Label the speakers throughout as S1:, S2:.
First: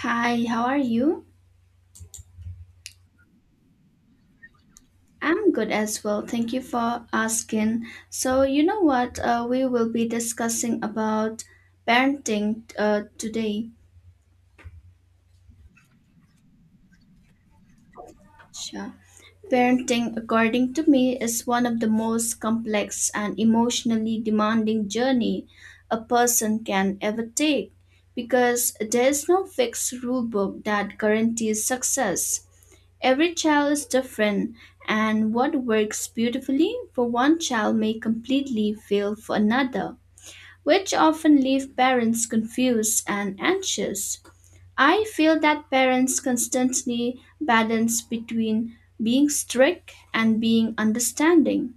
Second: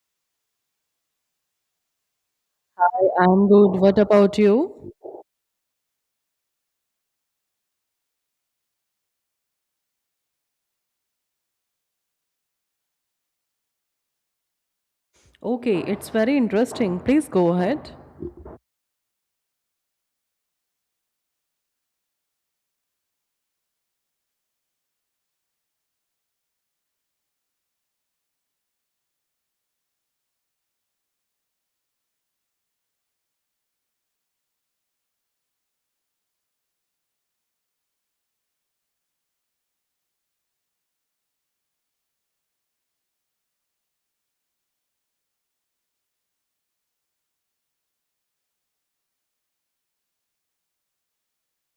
S1: Hi, how are you?
S2: I'm good. What about you?
S1: I'm good as well. Thank you for asking. So, you know what? We will be discussing about parenting today.
S2: Okay, it's very interesting. Please go ahead.
S1: Sure. Parenting, according to me, is one of the most complex and emotionally demanding journey a person can ever take because there is no fixed rule book that guarantees success. Every child is different, and what works beautifully for one child may completely fail for another, which often leave parents confused and anxious. I feel that parents constantly balance between being strict and being understanding,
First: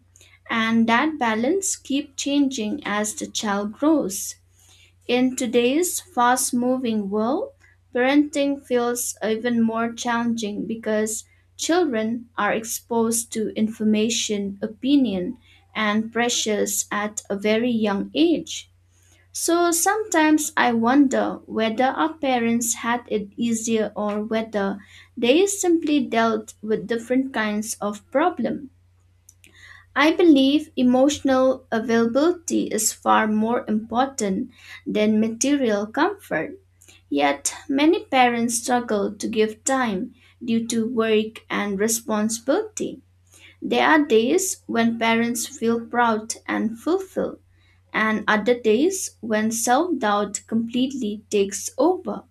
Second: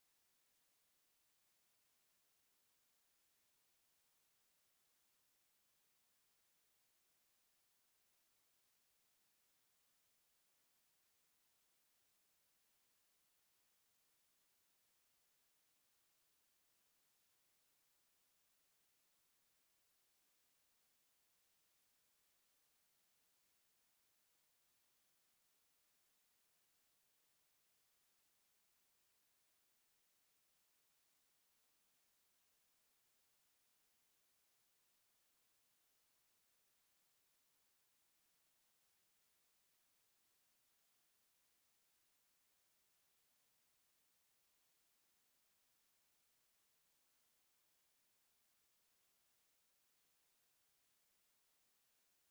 S1: and that balance keeps changing as the child grows. In today's fast moving world, parenting feels even more challenging because children are exposed to information, opinion, and pressures at a very young age. So sometimes I wonder whether our parents had it easier or whether they simply dealt with different kinds of problem. I believe emotional availability is far more important than material comfort. Yet, many parents struggle to give time due to work and responsibility. There are days when parents feel proud and fulfilled, and other days when self doubt completely takes over.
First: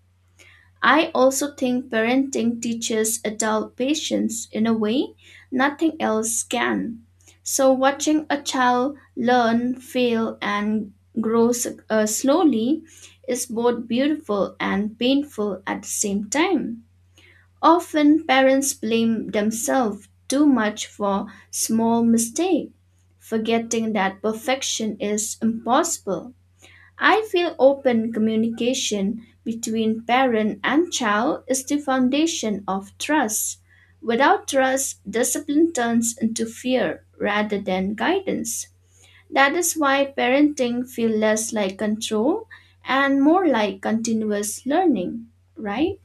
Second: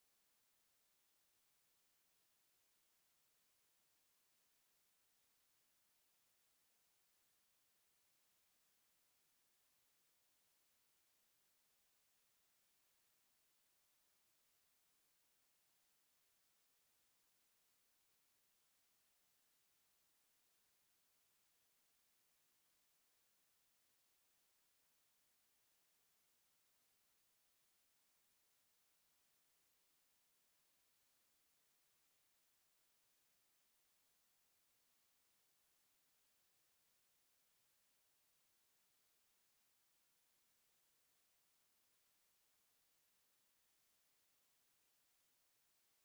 S1: I also think parenting teaches adult patience in a way nothing else can. So, watching a child learn, fail, and grow slowly is both beautiful and painful at the same time. Often, parents blame themselves too much for small mistakes, forgetting that perfection is impossible. I feel open communication between parent and child is the foundation of trust. Without trust, discipline turns into fear rather than guidance. That is why parenting feels less like control and more like continuous learning, right?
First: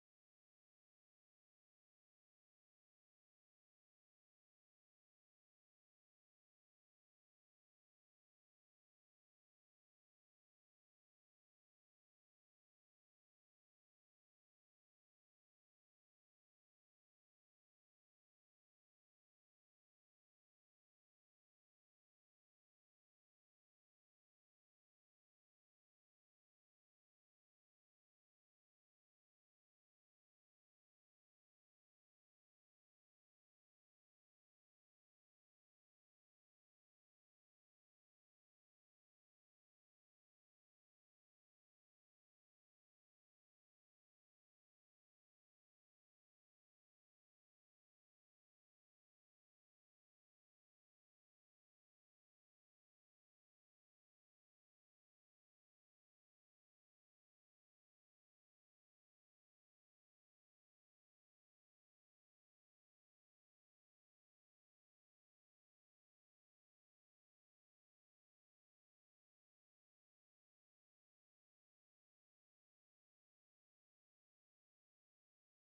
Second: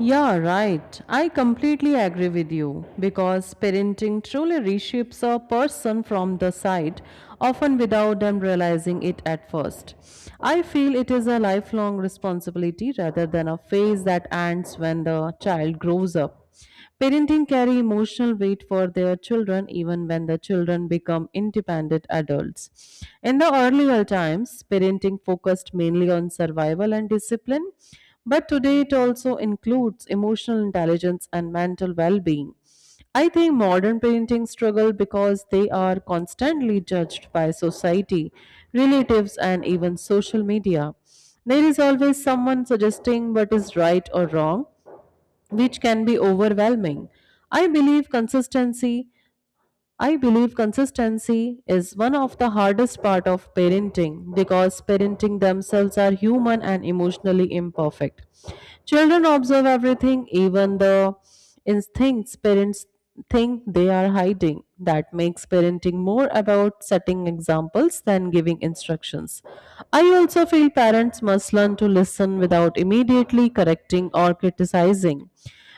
S2: Yeah, right. I completely agree with you because parenting truly reshapes a person from the side, often without them realizing it at first. I feel it is a lifelong responsibility rather than a phase that ends when the child grows up. Parenting carry emotional weight for their children even when the children become independent adults. In the earlier times, parenting focused mainly on survival and discipline, but today it also includes emotional intelligence and mental well being. I think modern paintings struggle because they are constantly judged by society, relatives, and even social media. There is always someone suggesting what is right or wrong, which can be overwhelming. I believe consistency, I believe consistency is one of the hardest part of parenting because parenting themselves are human and emotionally imperfect. Children observe everything, even the instincts parents think they are hiding. That makes parenting more about setting examples than giving instructions. I also feel parents must learn to listen without immediately correcting or criticizing.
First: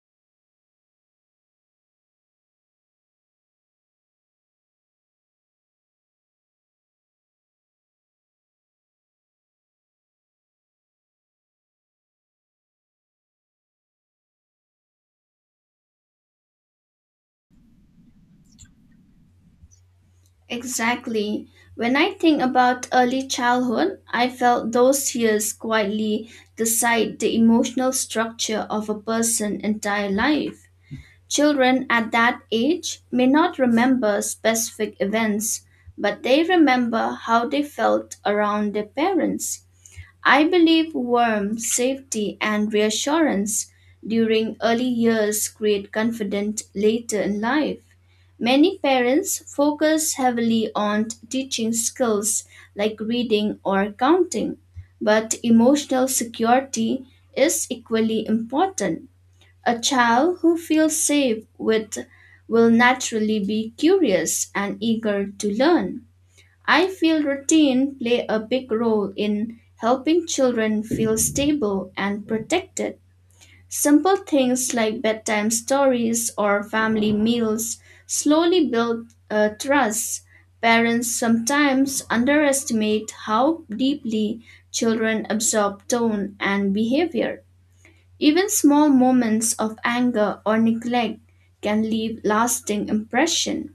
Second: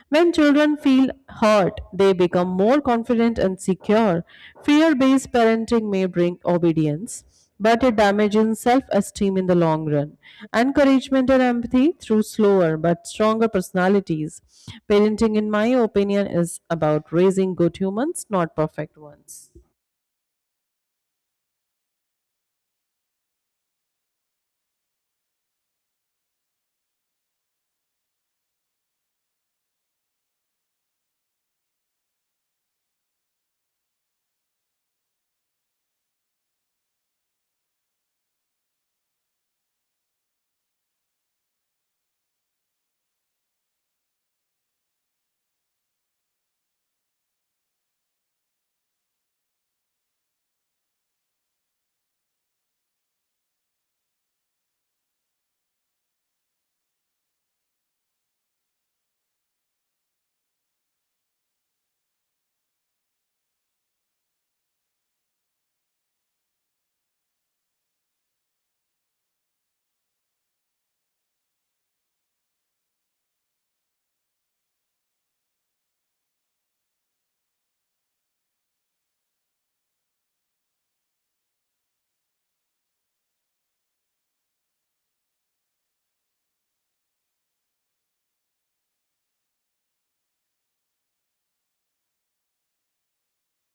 S2: When children feel hurt, they become more confident and secure. Fear based parenting may bring obedience, but it damages self esteem in the long run. Encouragement and empathy through slower but stronger personalities. Parenting, in my opinion, is about raising good humans, not perfect ones.
S1: Exactly. When I think about early childhood, I felt those years quietly decide the emotional structure of a person's entire life. Children at that age may not remember specific events, but they remember how they felt around their parents. I believe warmth, safety, and reassurance during early years create confidence later in life. Many parents focus heavily on teaching skills like reading or counting, but emotional security is equally important. A child who feels safe with will naturally be curious and eager to learn. I feel routine play a big role in helping children feel stable and protected. Simple things like bedtime stories or family meals slowly build trust. Parents sometimes underestimate how deeply children absorb tone and behavior. Even small moments of anger or neglect can leave lasting impression.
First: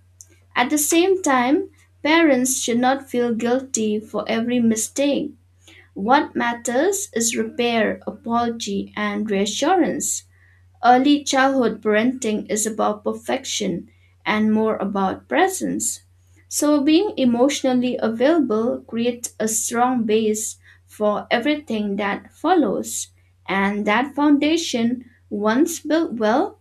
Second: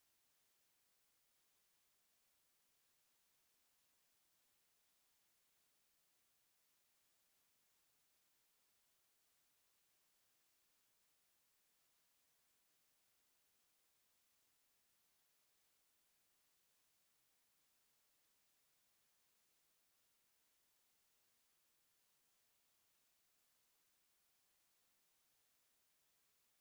S1: At the same time, parents should not feel guilty for every mistake. What matters is repair, apology, and reassurance. Early childhood parenting is about perfection and more about presence. So, being emotionally available creates a strong base for everything that follows. And that foundation, once built well,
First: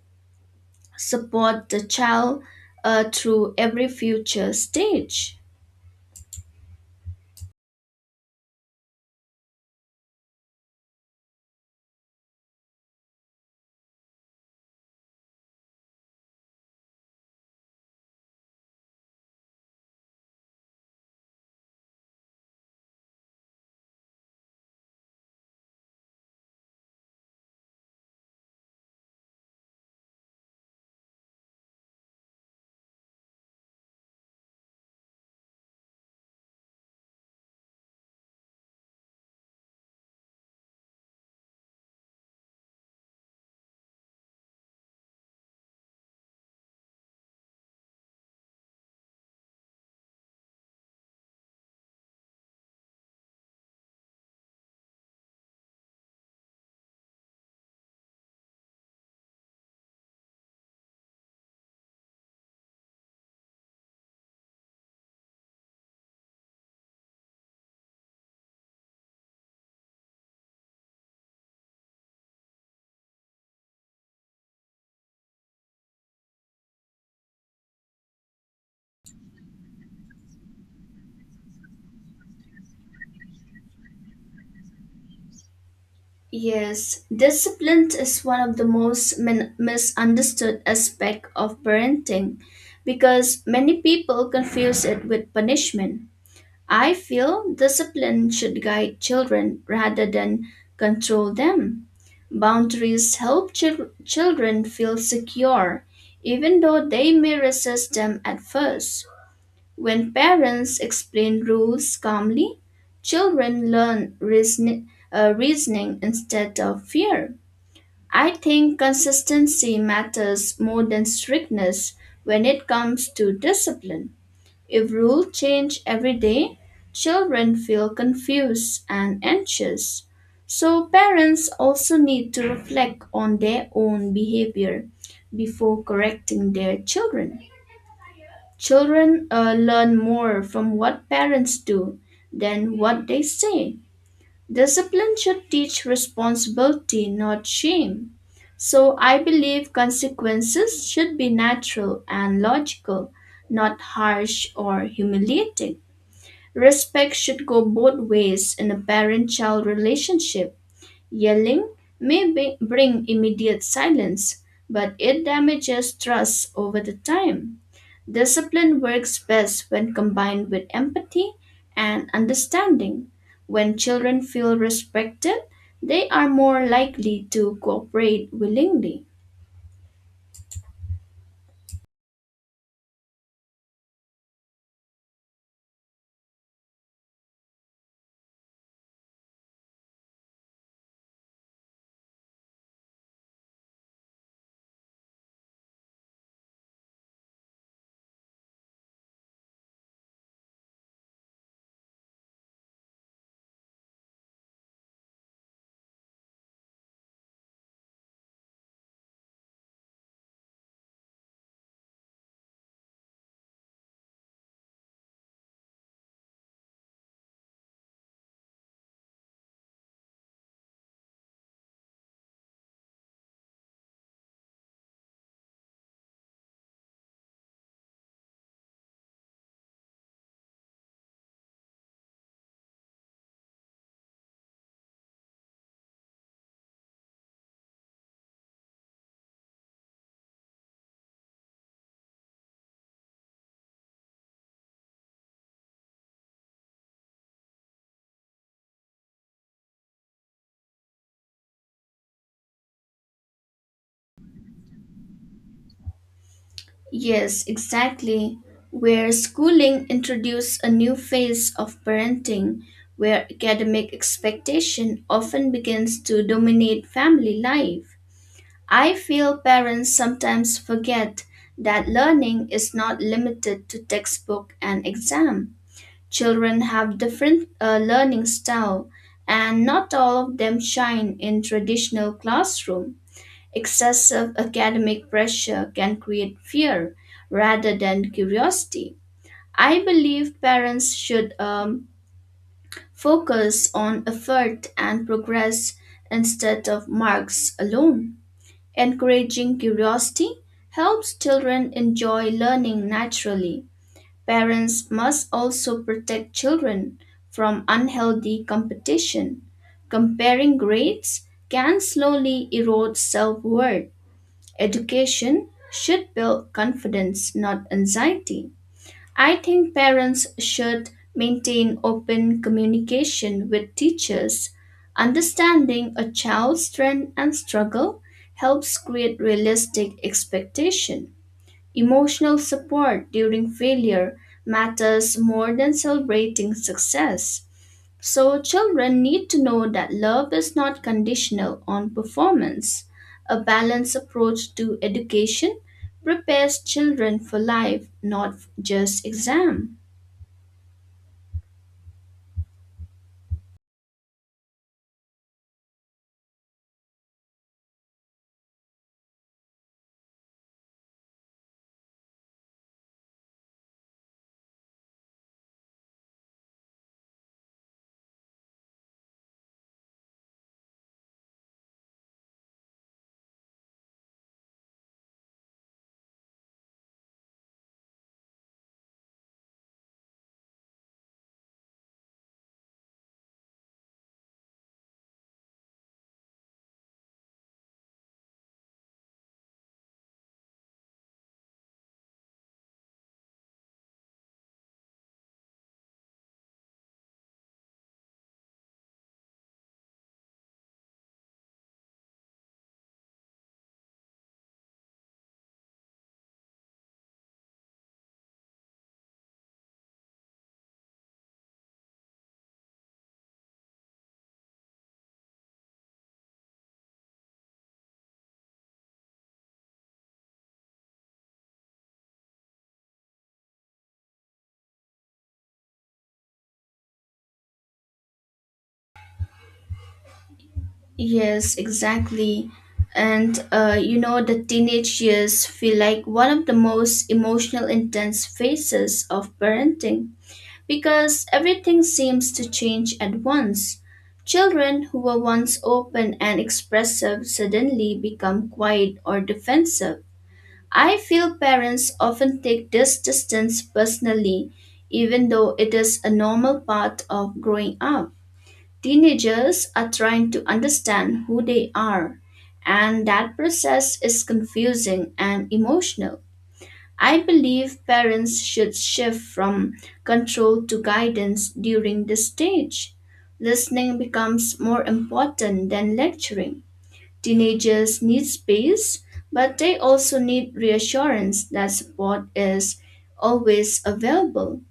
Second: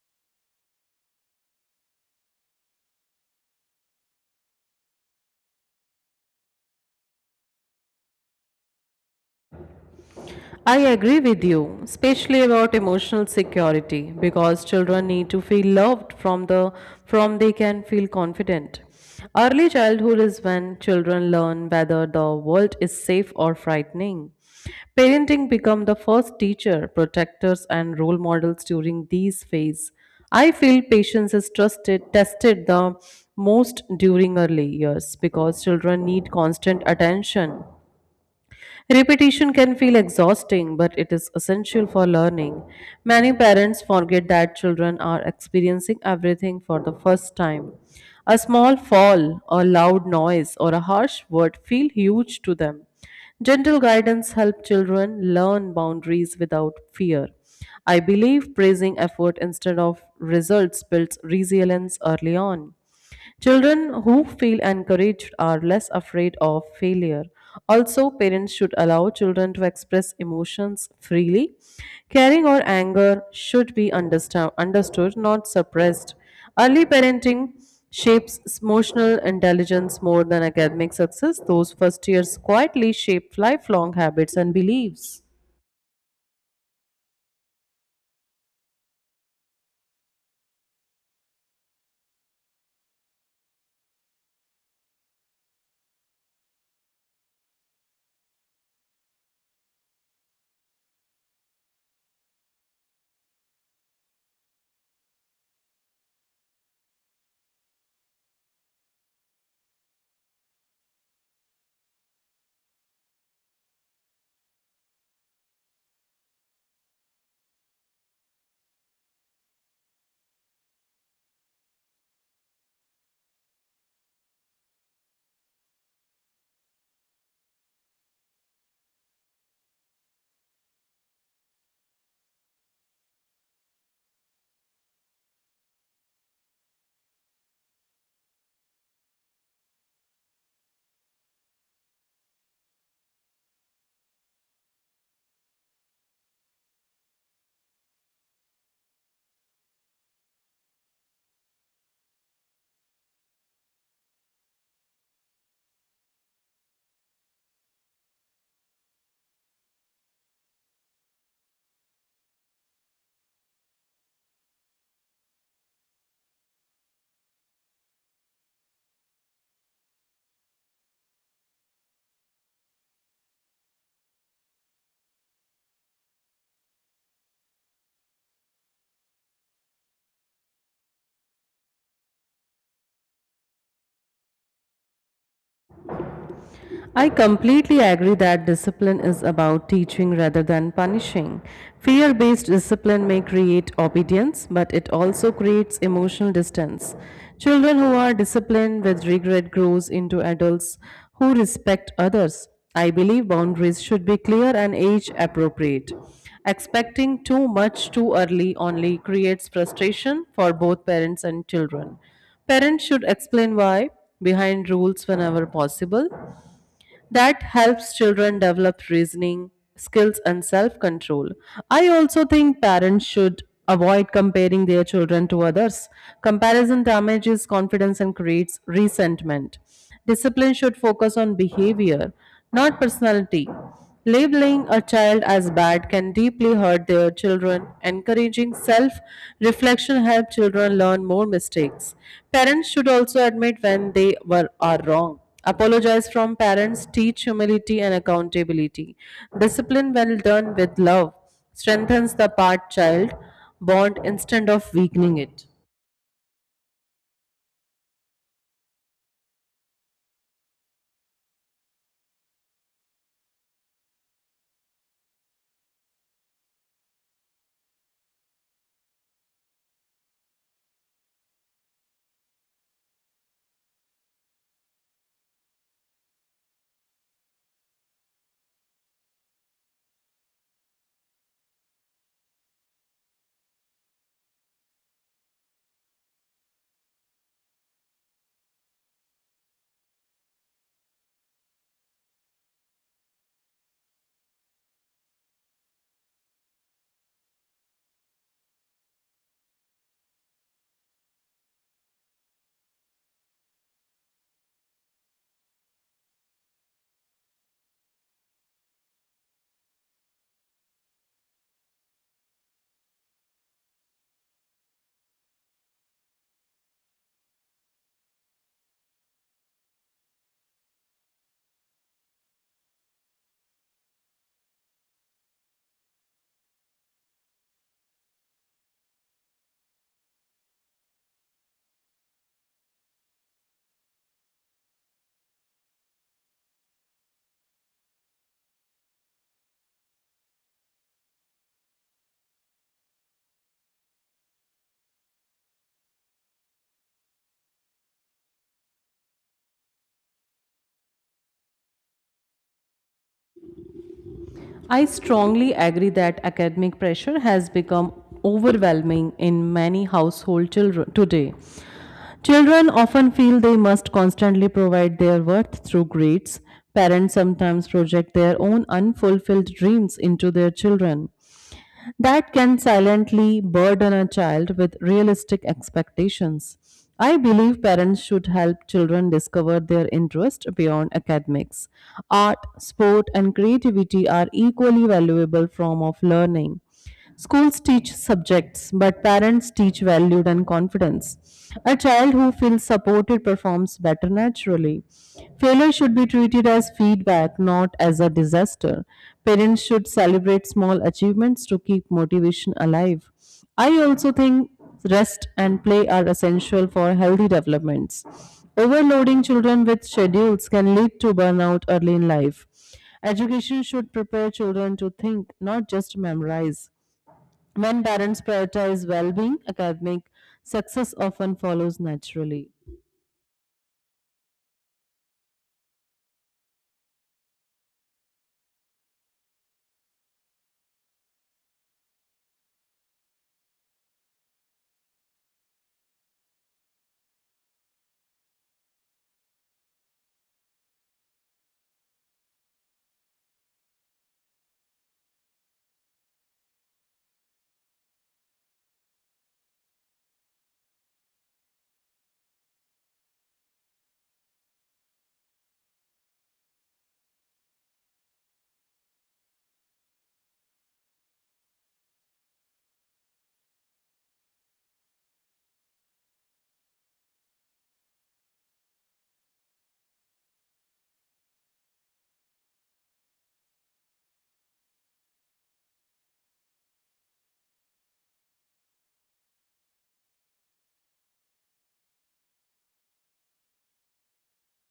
S1: support the child through every future stage.
S2: I agree with you, especially about emotional security, because children need to feel loved from the from they can feel confident. Early childhood is when children learn whether the world is safe or frightening. Parenting become the first teacher, protectors, and role models during these phase. I feel patience is trusted, tested the most during early years because children need constant attention. Repetition can feel exhausting, but it is essential for learning. Many parents forget that children are experiencing everything for the first time. A small fall, a loud noise, or a harsh word feel huge to them. Gentle guidance helps children learn boundaries without fear. I believe praising effort instead of results builds resilience early on. Children who feel encouraged are less afraid of failure. Also, parents should allow children to express emotions freely. Caring or anger should be understood, not suppressed. Early parenting shapes emotional intelligence more than academic success. Those first years quietly shape lifelong habits and beliefs.
S1: Yes, discipline is one of the most misunderstood aspect of parenting because many people confuse it with punishment. I feel discipline should guide children rather than control them. Boundaries help children feel secure even though they may resist them at first. When parents explain rules calmly, children learn reasoning instead of fear. I think consistency matters more than strictness when it comes to discipline. If rules change every day, children feel confused and anxious. So, parents also need to reflect on their own behavior before correcting their children. Children learn more from what parents do than what they say. Discipline should teach responsibility, not shame. So I believe consequences should be natural and logical, not harsh or humiliating. Respect should go both ways in a parent child relationship. Yelling may bring immediate silence, but it damages trust over the time. Discipline works best when combined with empathy and understanding. When children feel respected, they are more likely to cooperate willingly.
S2: I completely agree that discipline is about teaching rather than punishing. Fear based discipline may create obedience, but it also creates emotional distance. Children who are disciplined with regret grows into adults who respect others. I believe boundaries should be clear and age appropriate. Expecting too much too early only creates frustration for both parents and children. Parents should explain why behind rules whenever possible that helps children develop reasoning skills and self-control. I also think parents should avoid comparing their children to others. Comparison damages confidence and creates resentment. Discipline should focus on behavior, not personality. Labeling a child as bad can deeply hurt their children. Encouraging self reflection helps children learn more mistakes. Parents should also admit when they were are wrong. Apologize from parents, teach humility and accountability. Discipline, well done with love, strengthens the part child bond instead of weakening it.
S1: Yes, exactly. Where schooling introduced a new phase of parenting, where academic expectation often begins to dominate family life. I feel parents sometimes forget that learning is not limited to textbook and exam. Children have different learning style and not all of them shine in traditional classroom. Excessive academic pressure can create fear rather than curiosity. I believe parents should focus on effort and progress instead of marks alone. Encouraging curiosity helps children enjoy learning naturally. Parents must also protect children from unhealthy competition. Comparing grades can slowly erode self worth. Education should build confidence, not anxiety. I think parents should maintain open communication with teachers. Understanding a child's strength and struggle helps create realistic expectation. Emotional support during failure matters more than celebrating success. So, children need to know that love is not conditional on performance. A balanced approach to education prepares children for life, not just exam.
S2: I strongly agree that academic pressure has become overwhelming in many household children today. Children often feel they must constantly provide their worth through grades. Parents sometimes project their own unfulfilled dreams into their children. That can silently burden a child with realistic expectations. I believe parents should help children discover their interest beyond academics. Art, sport, and creativity are equally valuable form of learning. Schools teach subjects, but parents teach value and confidence. A child who feels supported performs better naturally. Failure should be treated as feedback, not as a disaster. Parents should celebrate small achievements to keep motivation alive. I also think rest and play are essential for healthy developments. Overloading children with schedules can lead to burnout early in life. Education should prepare children to think, not just memorize. When parents prioritize well being, academic success often follows naturally.
S1: Yes, exactly. And the teenage years feel like one of the most emotional intense phases of parenting, because everything seems to change at once. Children who were once open and expressive suddenly become quiet or defensive. I feel parents often take this distance personally, even though it is a normal part of growing up. Teenagers are trying to understand who they are, and that process is confusing and emotional. I believe parents should shift from control to guidance during this stage. Listening becomes more important than lecturing. Teenagers need space, but they also need reassurance that support is always available.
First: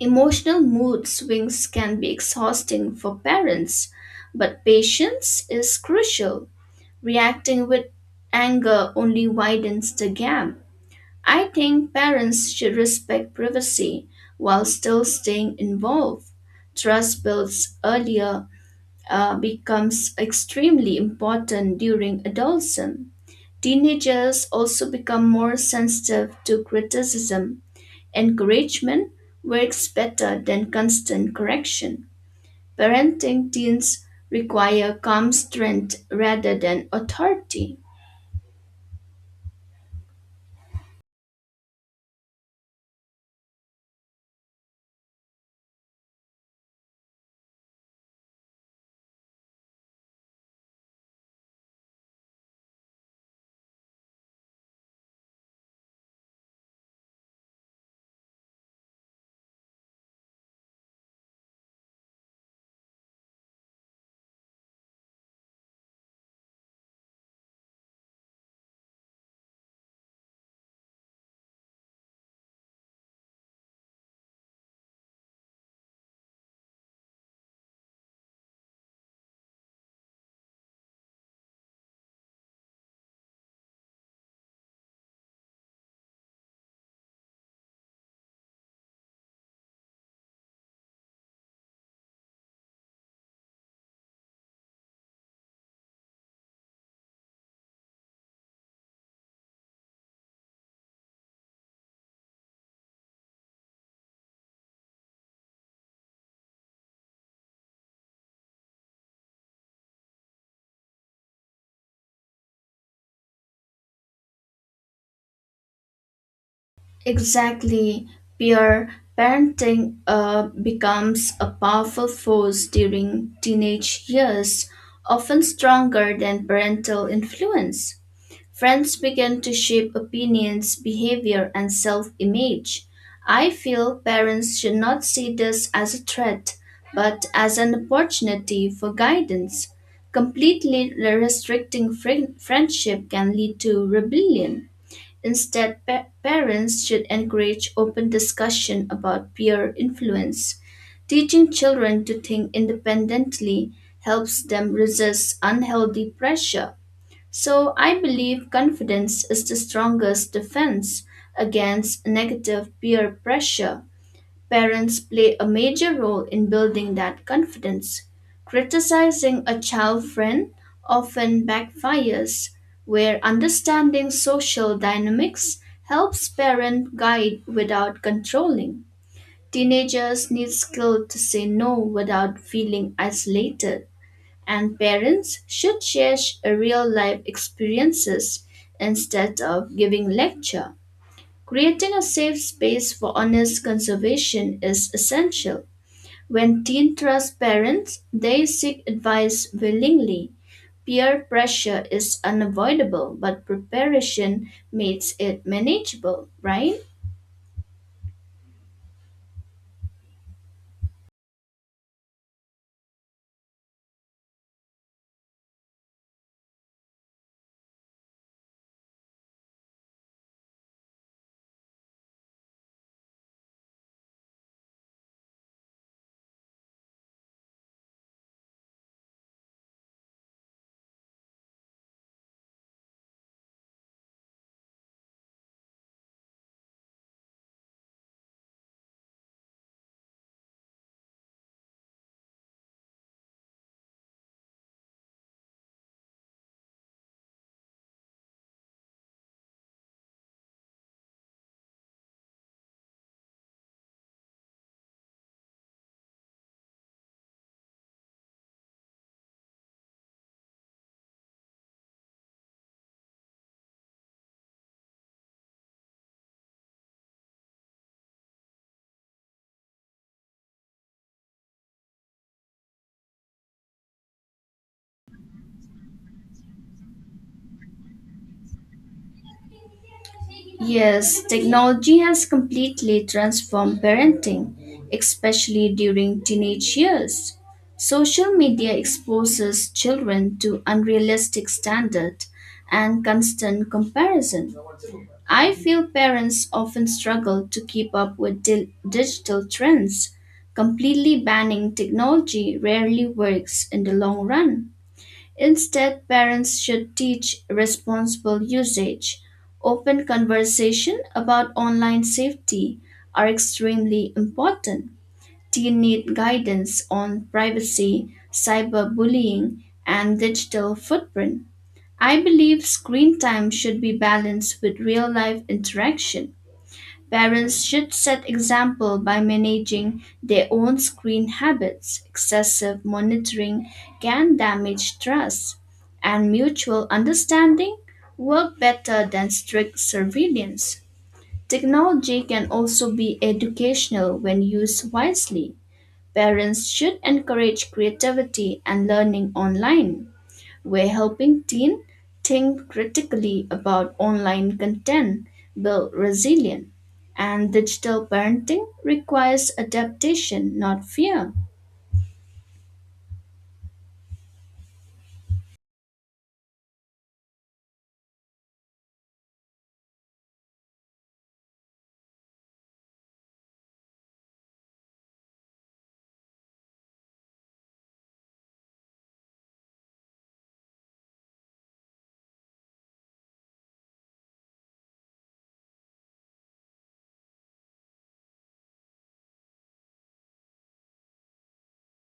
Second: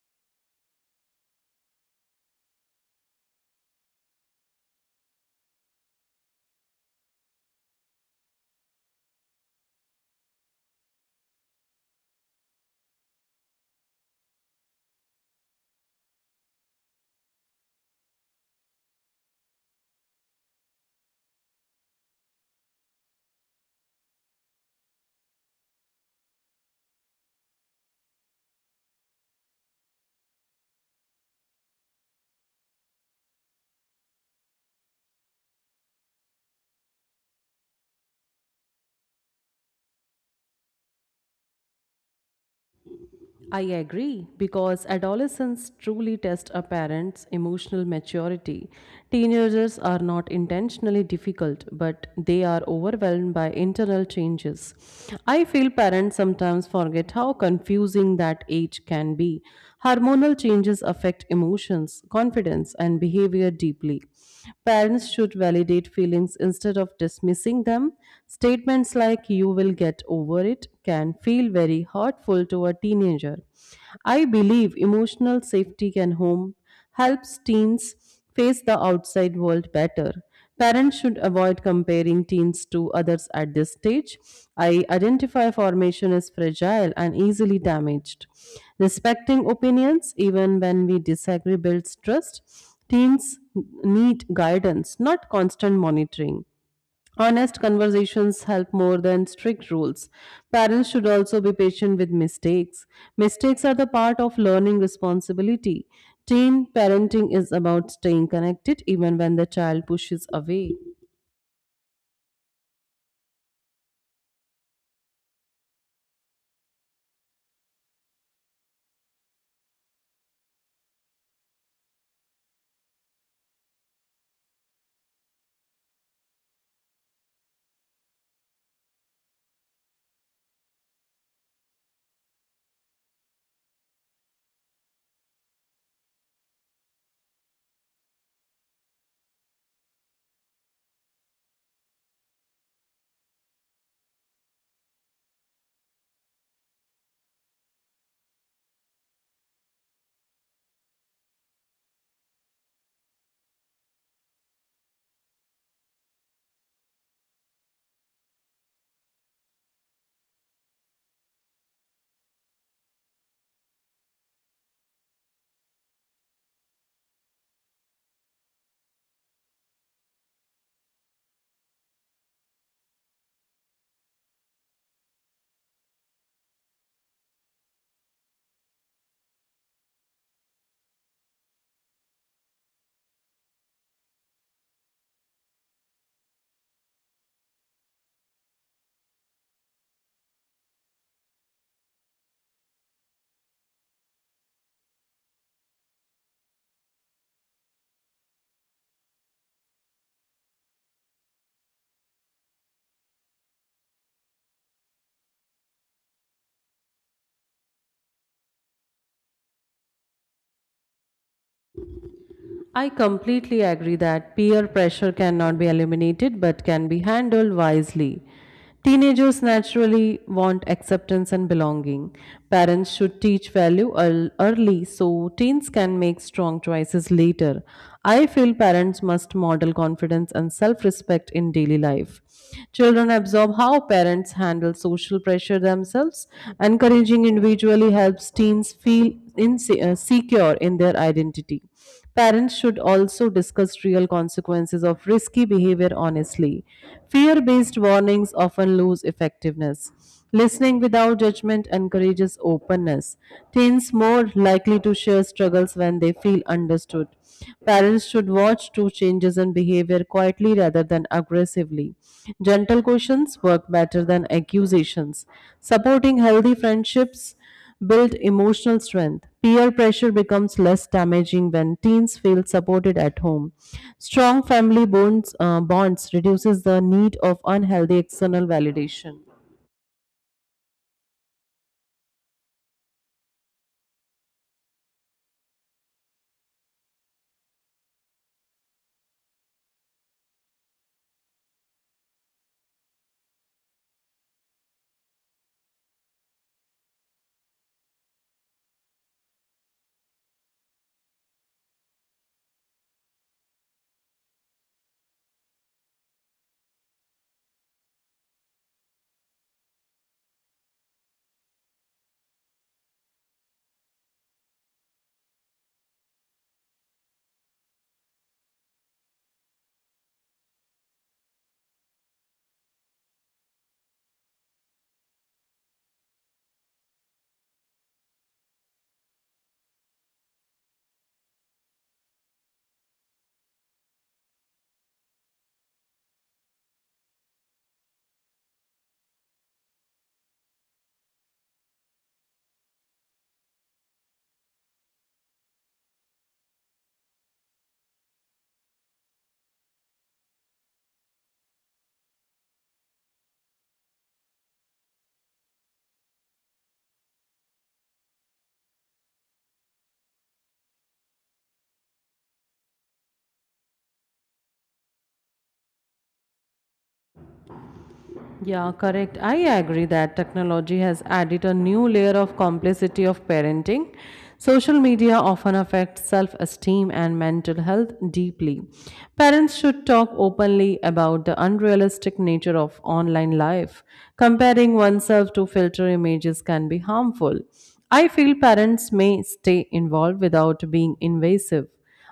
S1: Emotional mood swings can be exhausting for parents, but patience is crucial. Reacting with anger only widens the gap. I think parents should respect privacy while still staying involved. Trust built earlier becomes extremely important during adolescence. Teenagers also become more sensitive to criticism. Encouragement works better than constant correction. Parenting teens require calm strength rather than authority.
S2: I agree because adolescents truly test a parent's emotional maturity. Teenagers are not intentionally difficult, but they are overwhelmed by internal changes. I feel parents sometimes forget how confusing that age can be. Hormonal changes affect emotions, confidence, and behavior deeply. Parents should validate feelings instead of dismissing them. Statements like, "You will get over it" can feel very hurtful to a teenager. I believe emotional safety can home helps teens face the outside world better. Parents should avoid comparing teens to others at this stage. I identify formation as fragile and easily damaged. Respecting opinions, even when we disagree, builds trust. Teens need guidance, not constant monitoring. Honest conversations help more than strict rules. Parents should also be patient with mistakes. Mistakes are the part of learning responsibility. Teen parenting is about staying connected even when the child pushes away.
S1: Exactly. Peer parenting becomes a powerful force during teenage years, often stronger than parental influence. Friends begin to shape opinions, behavior, and self image. I feel parents should not see this as a threat, but as an opportunity for guidance. Completely restricting friendship can lead to rebellion. Instead, parents should encourage open discussion about peer influence. Teaching children to think independently helps them resist unhealthy pressure. So, I believe confidence is the strongest defense against negative peer pressure. Parents play a major role in building that confidence. Criticizing a child friend often backfires, where understanding social dynamics helps parent guide without controlling. Teenagers need skill to say no without feeling isolated, and parents should share real life experiences instead of giving lecture. Creating a safe space for honest conservation is essential. When teens trust parents, they seek advice willingly. Peer pressure is unavoidable, but preparation makes it manageable, right?
S2: I completely agree that peer pressure cannot be eliminated but can be handled wisely. Teenagers naturally want acceptance and belonging. Parents should teach value early so teens can make strong choices later. I feel parents must model confidence and self respect in daily life. Children absorb how parents handle social pressure themselves. Encouraging individually helps teens feel secure in their identity. Parents should also discuss real consequences of risky behavior honestly. Fear based warnings often lose effectiveness. Listening without judgment encourages openness. Teens more likely to share struggles when they feel understood. Parents should watch two changes in behavior quietly rather than aggressively. Gentle questions work better than accusations. Supporting healthy friendships build emotional strength. Peer pressure becomes less damaging when teens feel supported at home. Strong family bonds reduces the need of unhealthy external validation.
S1: Yes, technology has completely transformed parenting, especially during teenage years. Social media exposes children to unrealistic standards and constant comparison. I feel parents often struggle to keep up with digital trends. Completely banning technology rarely works in the long run. Instead, parents should teach responsible usage. Open conversation about online safety are extremely important. Do you need guidance on privacy, cyberbullying, and digital footprint? I believe screen time should be balanced with real life interaction. Parents should set example by managing their own screen habits. Excessive monitoring can damage trust, and mutual understanding work better than strict surveillance. Technology can also be educational when used wisely. Parents should encourage creativity and learning online. We're helping teens think critically about online content, build resilience, and digital parenting requires adaptation, not fear.
S2: Yeah, correct. I agree that technology has added a new layer of complexity of parenting. Social media often affects self esteem and mental health deeply. Parents should talk openly about the unrealistic nature of online life. Comparing oneself to filter images can be harmful. I feel parents may stay involved without being invasive.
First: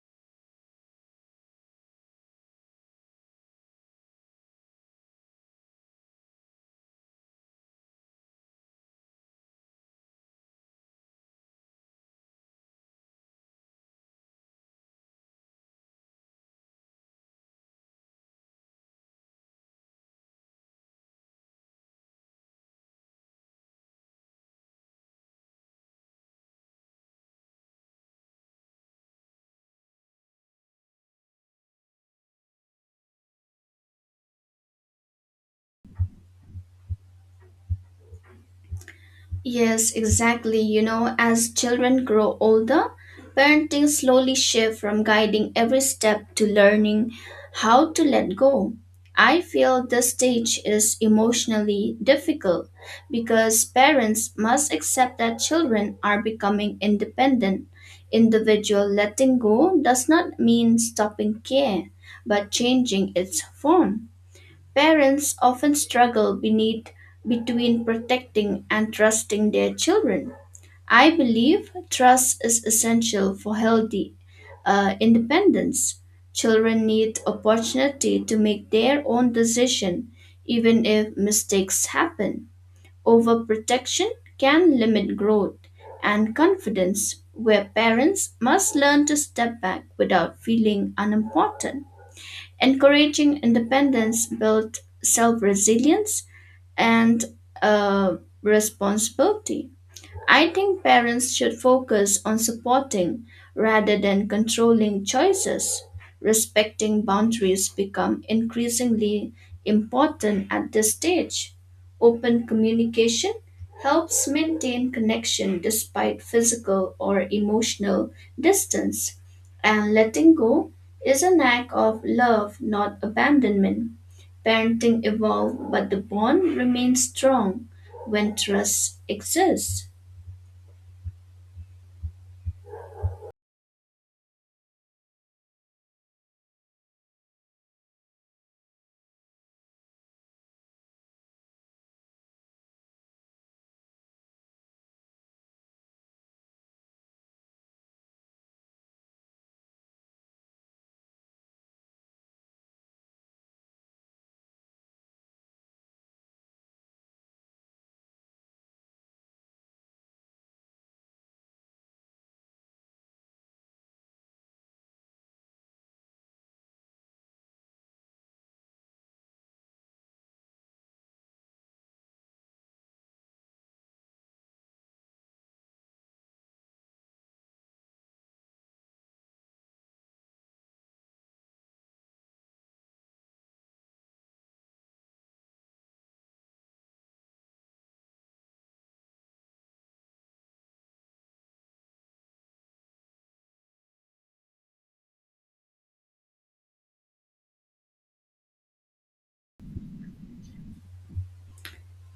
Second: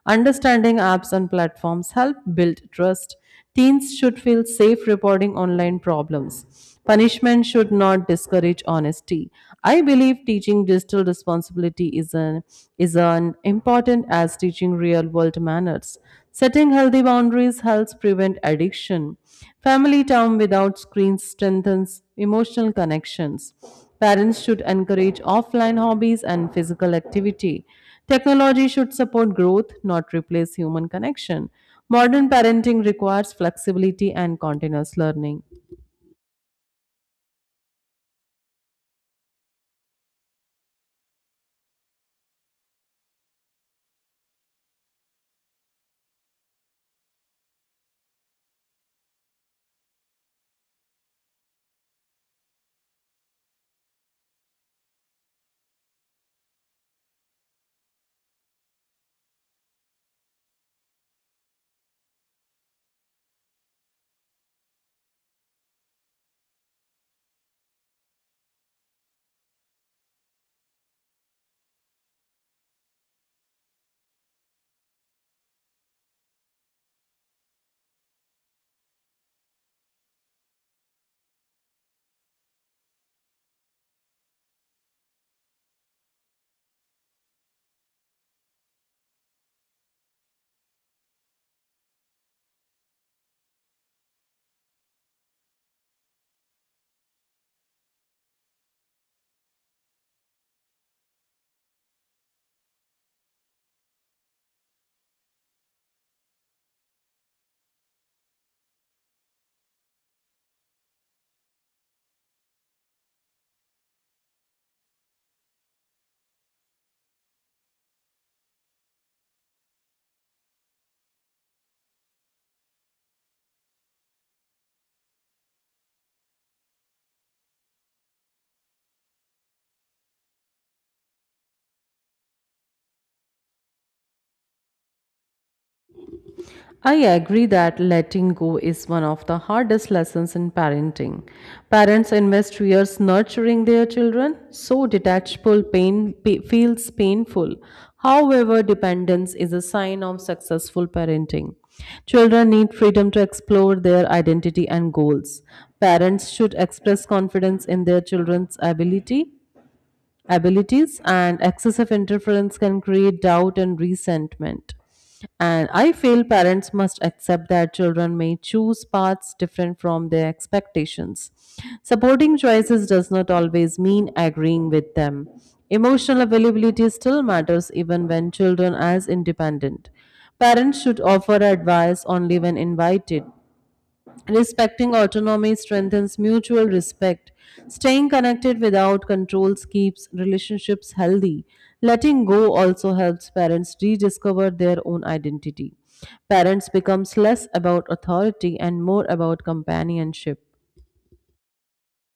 S2: Understanding apps and platforms help build trust. Teens should feel safe reporting online problems. Punishment should not discourage honesty. I believe teaching digital responsibility is an important as teaching real world manners. Setting healthy boundaries helps prevent addiction. Family time without screens strengthens emotional connections. Parents should encourage offline hobbies and physical activity. Technology should support growth, not replace human connection. Modern parenting requires flexibility and continuous learning.
S1: Yes, exactly. As children grow older, parenting slowly shifts from guiding every step to learning how to let go. I feel this stage is emotionally difficult because parents must accept that children are becoming independent. Individual letting go does not mean stopping care, but changing its form. Parents often struggle beneath, between protecting and trusting their children. I believe trust is essential for healthy independence. Children need opportunity to make their own decision, even if mistakes happen. Overprotection can limit growth and confidence, where parents must learn to step back without feeling unimportant. Encouraging independence builds self resilience and uh, responsibility. I think parents should focus on supporting rather than controlling choices. Respecting boundaries become increasingly important at this stage. Open communication helps maintain connection despite physical or emotional distance, and letting go is an act of love, not abandonment. Parenting evolves, but the bond remains strong when trust exists.
S2: I agree that letting go is one of the hardest lessons in parenting. Parents invest years nurturing their children, so feels painful. However, dependence is a sign of successful parenting. Children need freedom to explore their identity and goals. Parents should express confidence in their children's ability abilities, and excessive interference can create doubt and resentment. And I feel parents must accept that children may choose paths different from their expectations. Supporting choices does not always mean agreeing with them. Emotional availability still matters even when children are independent. Parents should offer advice only when invited. Respecting autonomy strengthens mutual respect. Staying connected without controls keeps relationships healthy. Letting go also helps parents rediscover their own identity. Parents becomes less about authority and more about companionship.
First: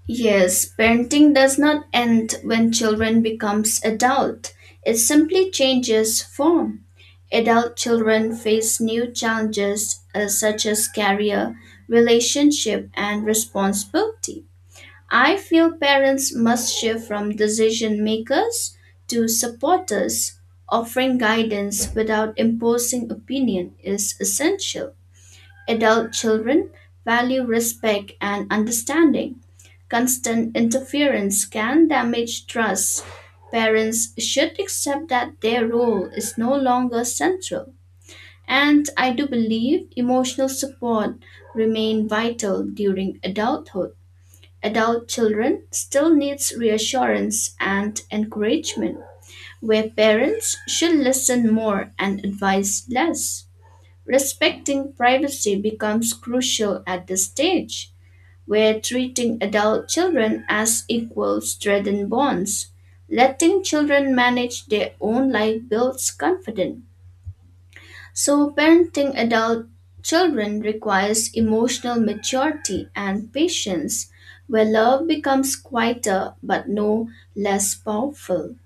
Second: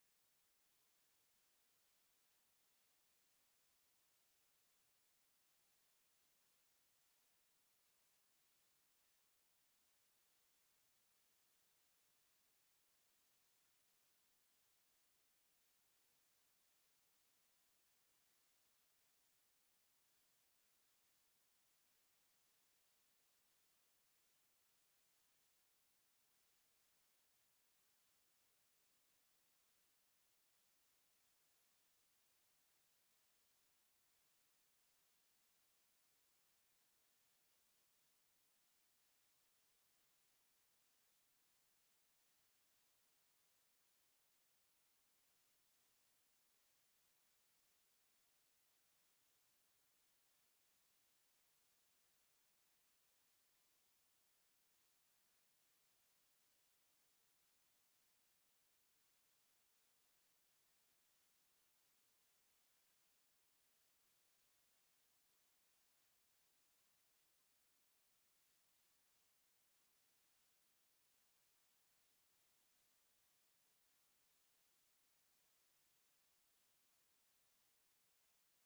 S1: Yes, parenting does not end when children becomes adult. It simply changes form. Adult children face new challenges such as career, relationship, and responsibility. I feel parents must shift from decision makers to supporters. Offering guidance without imposing opinion is essential. Adult children value respect and understanding. Constant interference can damage trust. Parents should accept that their role is no longer central. And I do believe emotional support remain vital during adulthood. Adult children still needs reassurance and encouragement, where parents should listen more and advise less. Respecting privacy becomes crucial at this stage, where treating adult children as equals strengthens bonds. Letting children manage their own life builds confidence. So, parenting adult children requires emotional maturity and patience, where love becomes quieter but no less powerful.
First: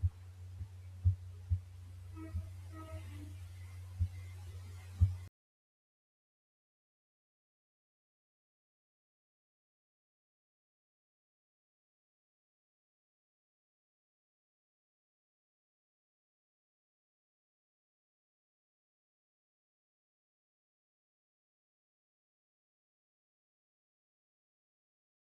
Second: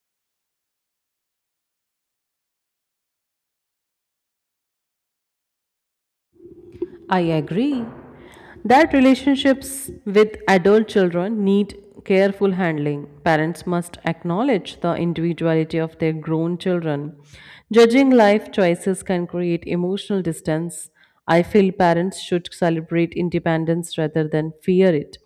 S2: I agree that relationships with adult children need careful handling. Parents must acknowledge the individuality of their grown children. Judging life choices can create emotional distance. I feel parents should celebrate independence rather than fear it.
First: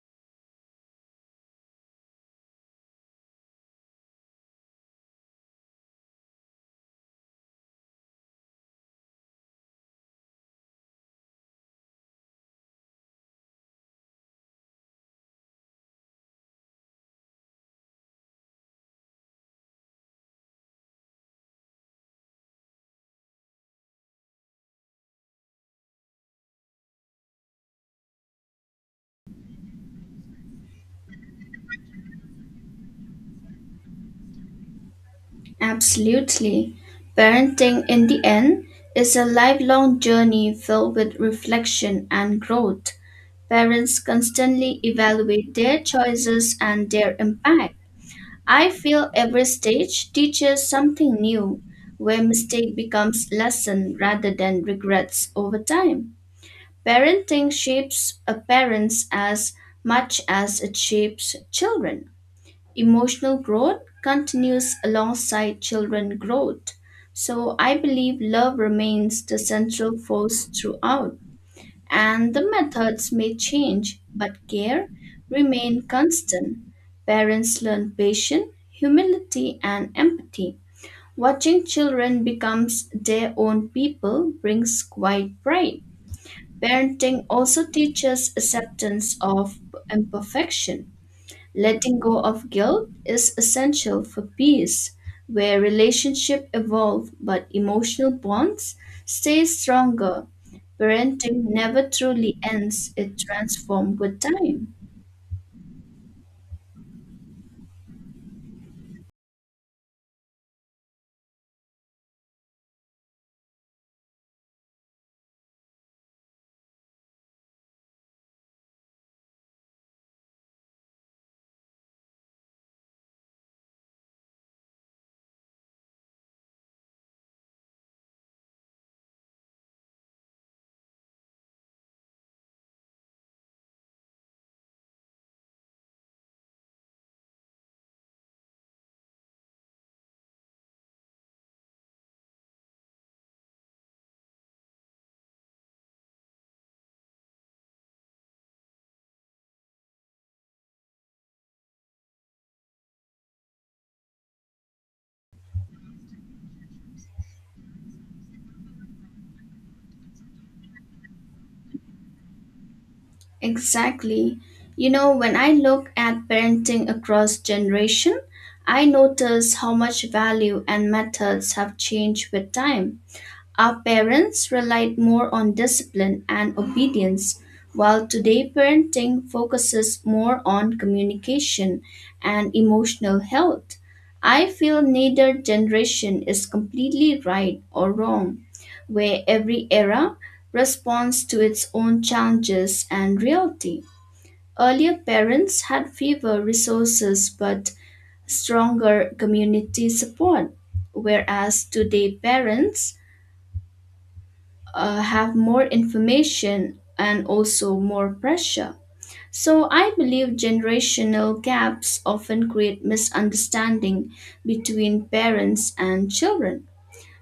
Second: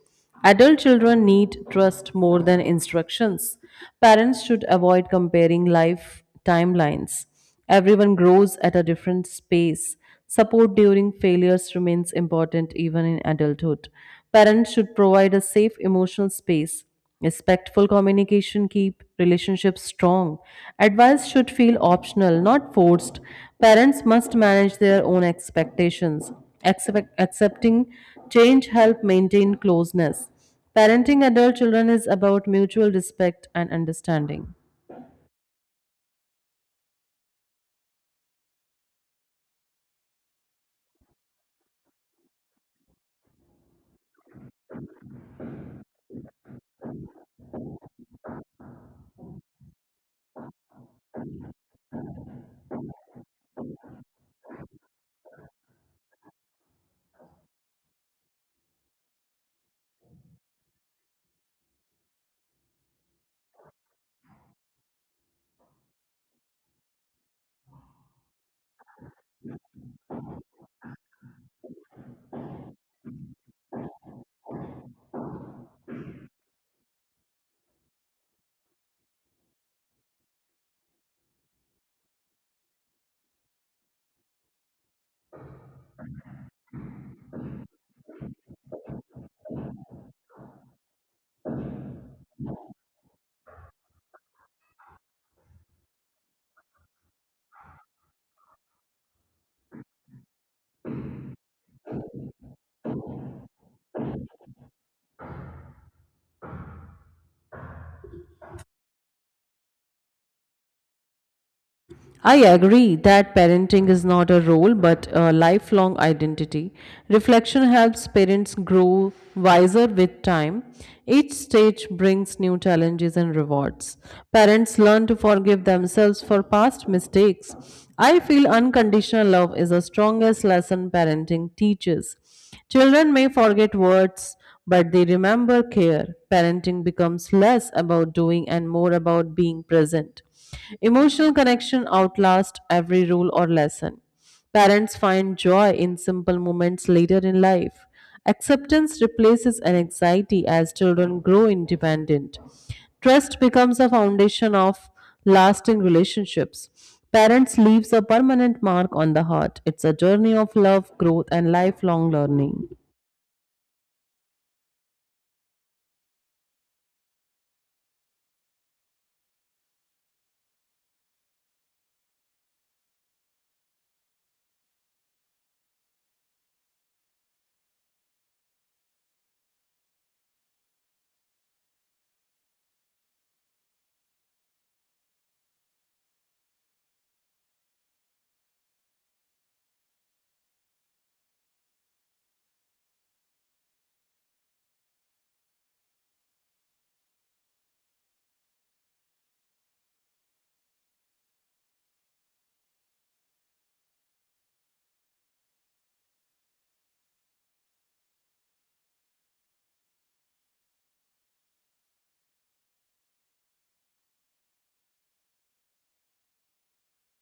S2: Adult children need trust more than instructions. Parents should avoid comparing life timelines. Everyone grows at a different pace. Support during failures remains important even in adulthood. Parents should provide a safe emotional space. Respectful communication keep relationships strong. Advice should feel optional, not forced. Parents must manage their own expectations. Accepting change help maintain closeness. Parenting adult children is about mutual respect and understanding.
S1: Absolutely. Parenting, in the end, is a lifelong journey filled with reflection and growth. Parents constantly evaluate their choices and their impact. I feel every stage teaches something new, where mistake becomes lesson rather than regrets over time. Parenting shapes a parents as much as it shapes children. Emotional growth continues alongside children growth. So I believe love remains the central force throughout, and the methods may change but care remain constant. Parents learn patience, humility and empathy. Watching children becomes their own people brings quite pride. Parenting also teaches acceptance of imperfection. Letting go of guilt is essential for peace, where relationships evolve but emotional bonds stay stronger. Parenting never truly ends, it transforms with time.
S2: I agree that parenting is not a role but a lifelong identity. Reflection helps parents grow wiser with time. Each stage brings new challenges and rewards. Parents learn to forgive themselves for past mistakes. I feel unconditional love is the strongest lesson parenting teaches. Children may forget words, but they remember care. Parenting becomes less about doing and more about being present. Emotional connection outlasts every rule or lesson. Parents find joy in simple moments later in life. Acceptance replaces an anxiety as children grow independent. Trust becomes a foundation of lasting relationships. Parents leaves a permanent mark on the heart. It's a journey of love, growth, and lifelong learning.
S1: Exactly. When I look at parenting across generation, I notice how much value and methods have changed with time. Our parents relied more on discipline and obedience, while today parenting focuses more on communication and emotional health. I feel neither generation is completely right or wrong, where every era responds to its own challenges and reality. Earlier parents had fewer resources but stronger community support, whereas today parents have more information and also more pressure. So I believe generational gaps often create misunderstanding between parents and children.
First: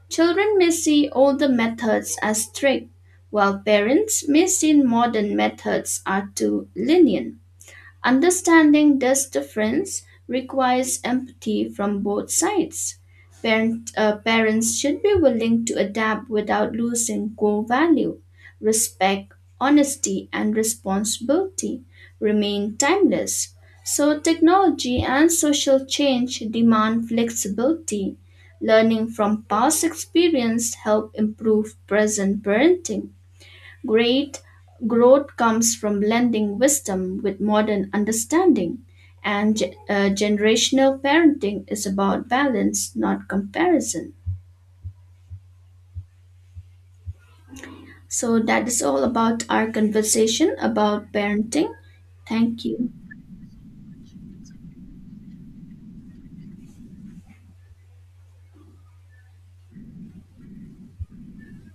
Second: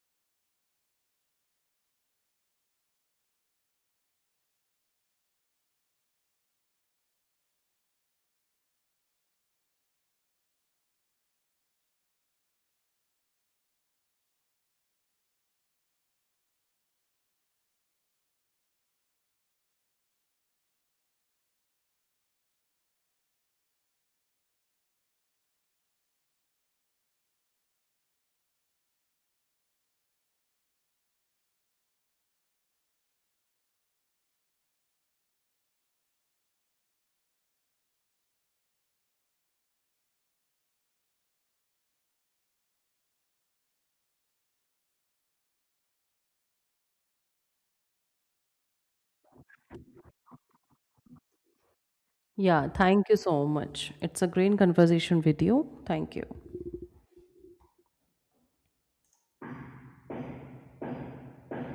S1: Children may see older methods as strict, while parents may see modern methods are too lenient. Understanding this difference requires empathy from both sides. Parents should be willing to adapt without losing core value. Respect, honesty, and responsibility remain timeless. So, technology and social change demand flexibility. Learning from past experience help improve present parenting. Great growth comes from blending wisdom with modern understanding, and generational parenting is about balance, not comparison. So, that is all about our conversation about parenting. Thank
S2: Yeah,
S1: you.
S2: thank you so much. It's a great conversation with you. Thank you.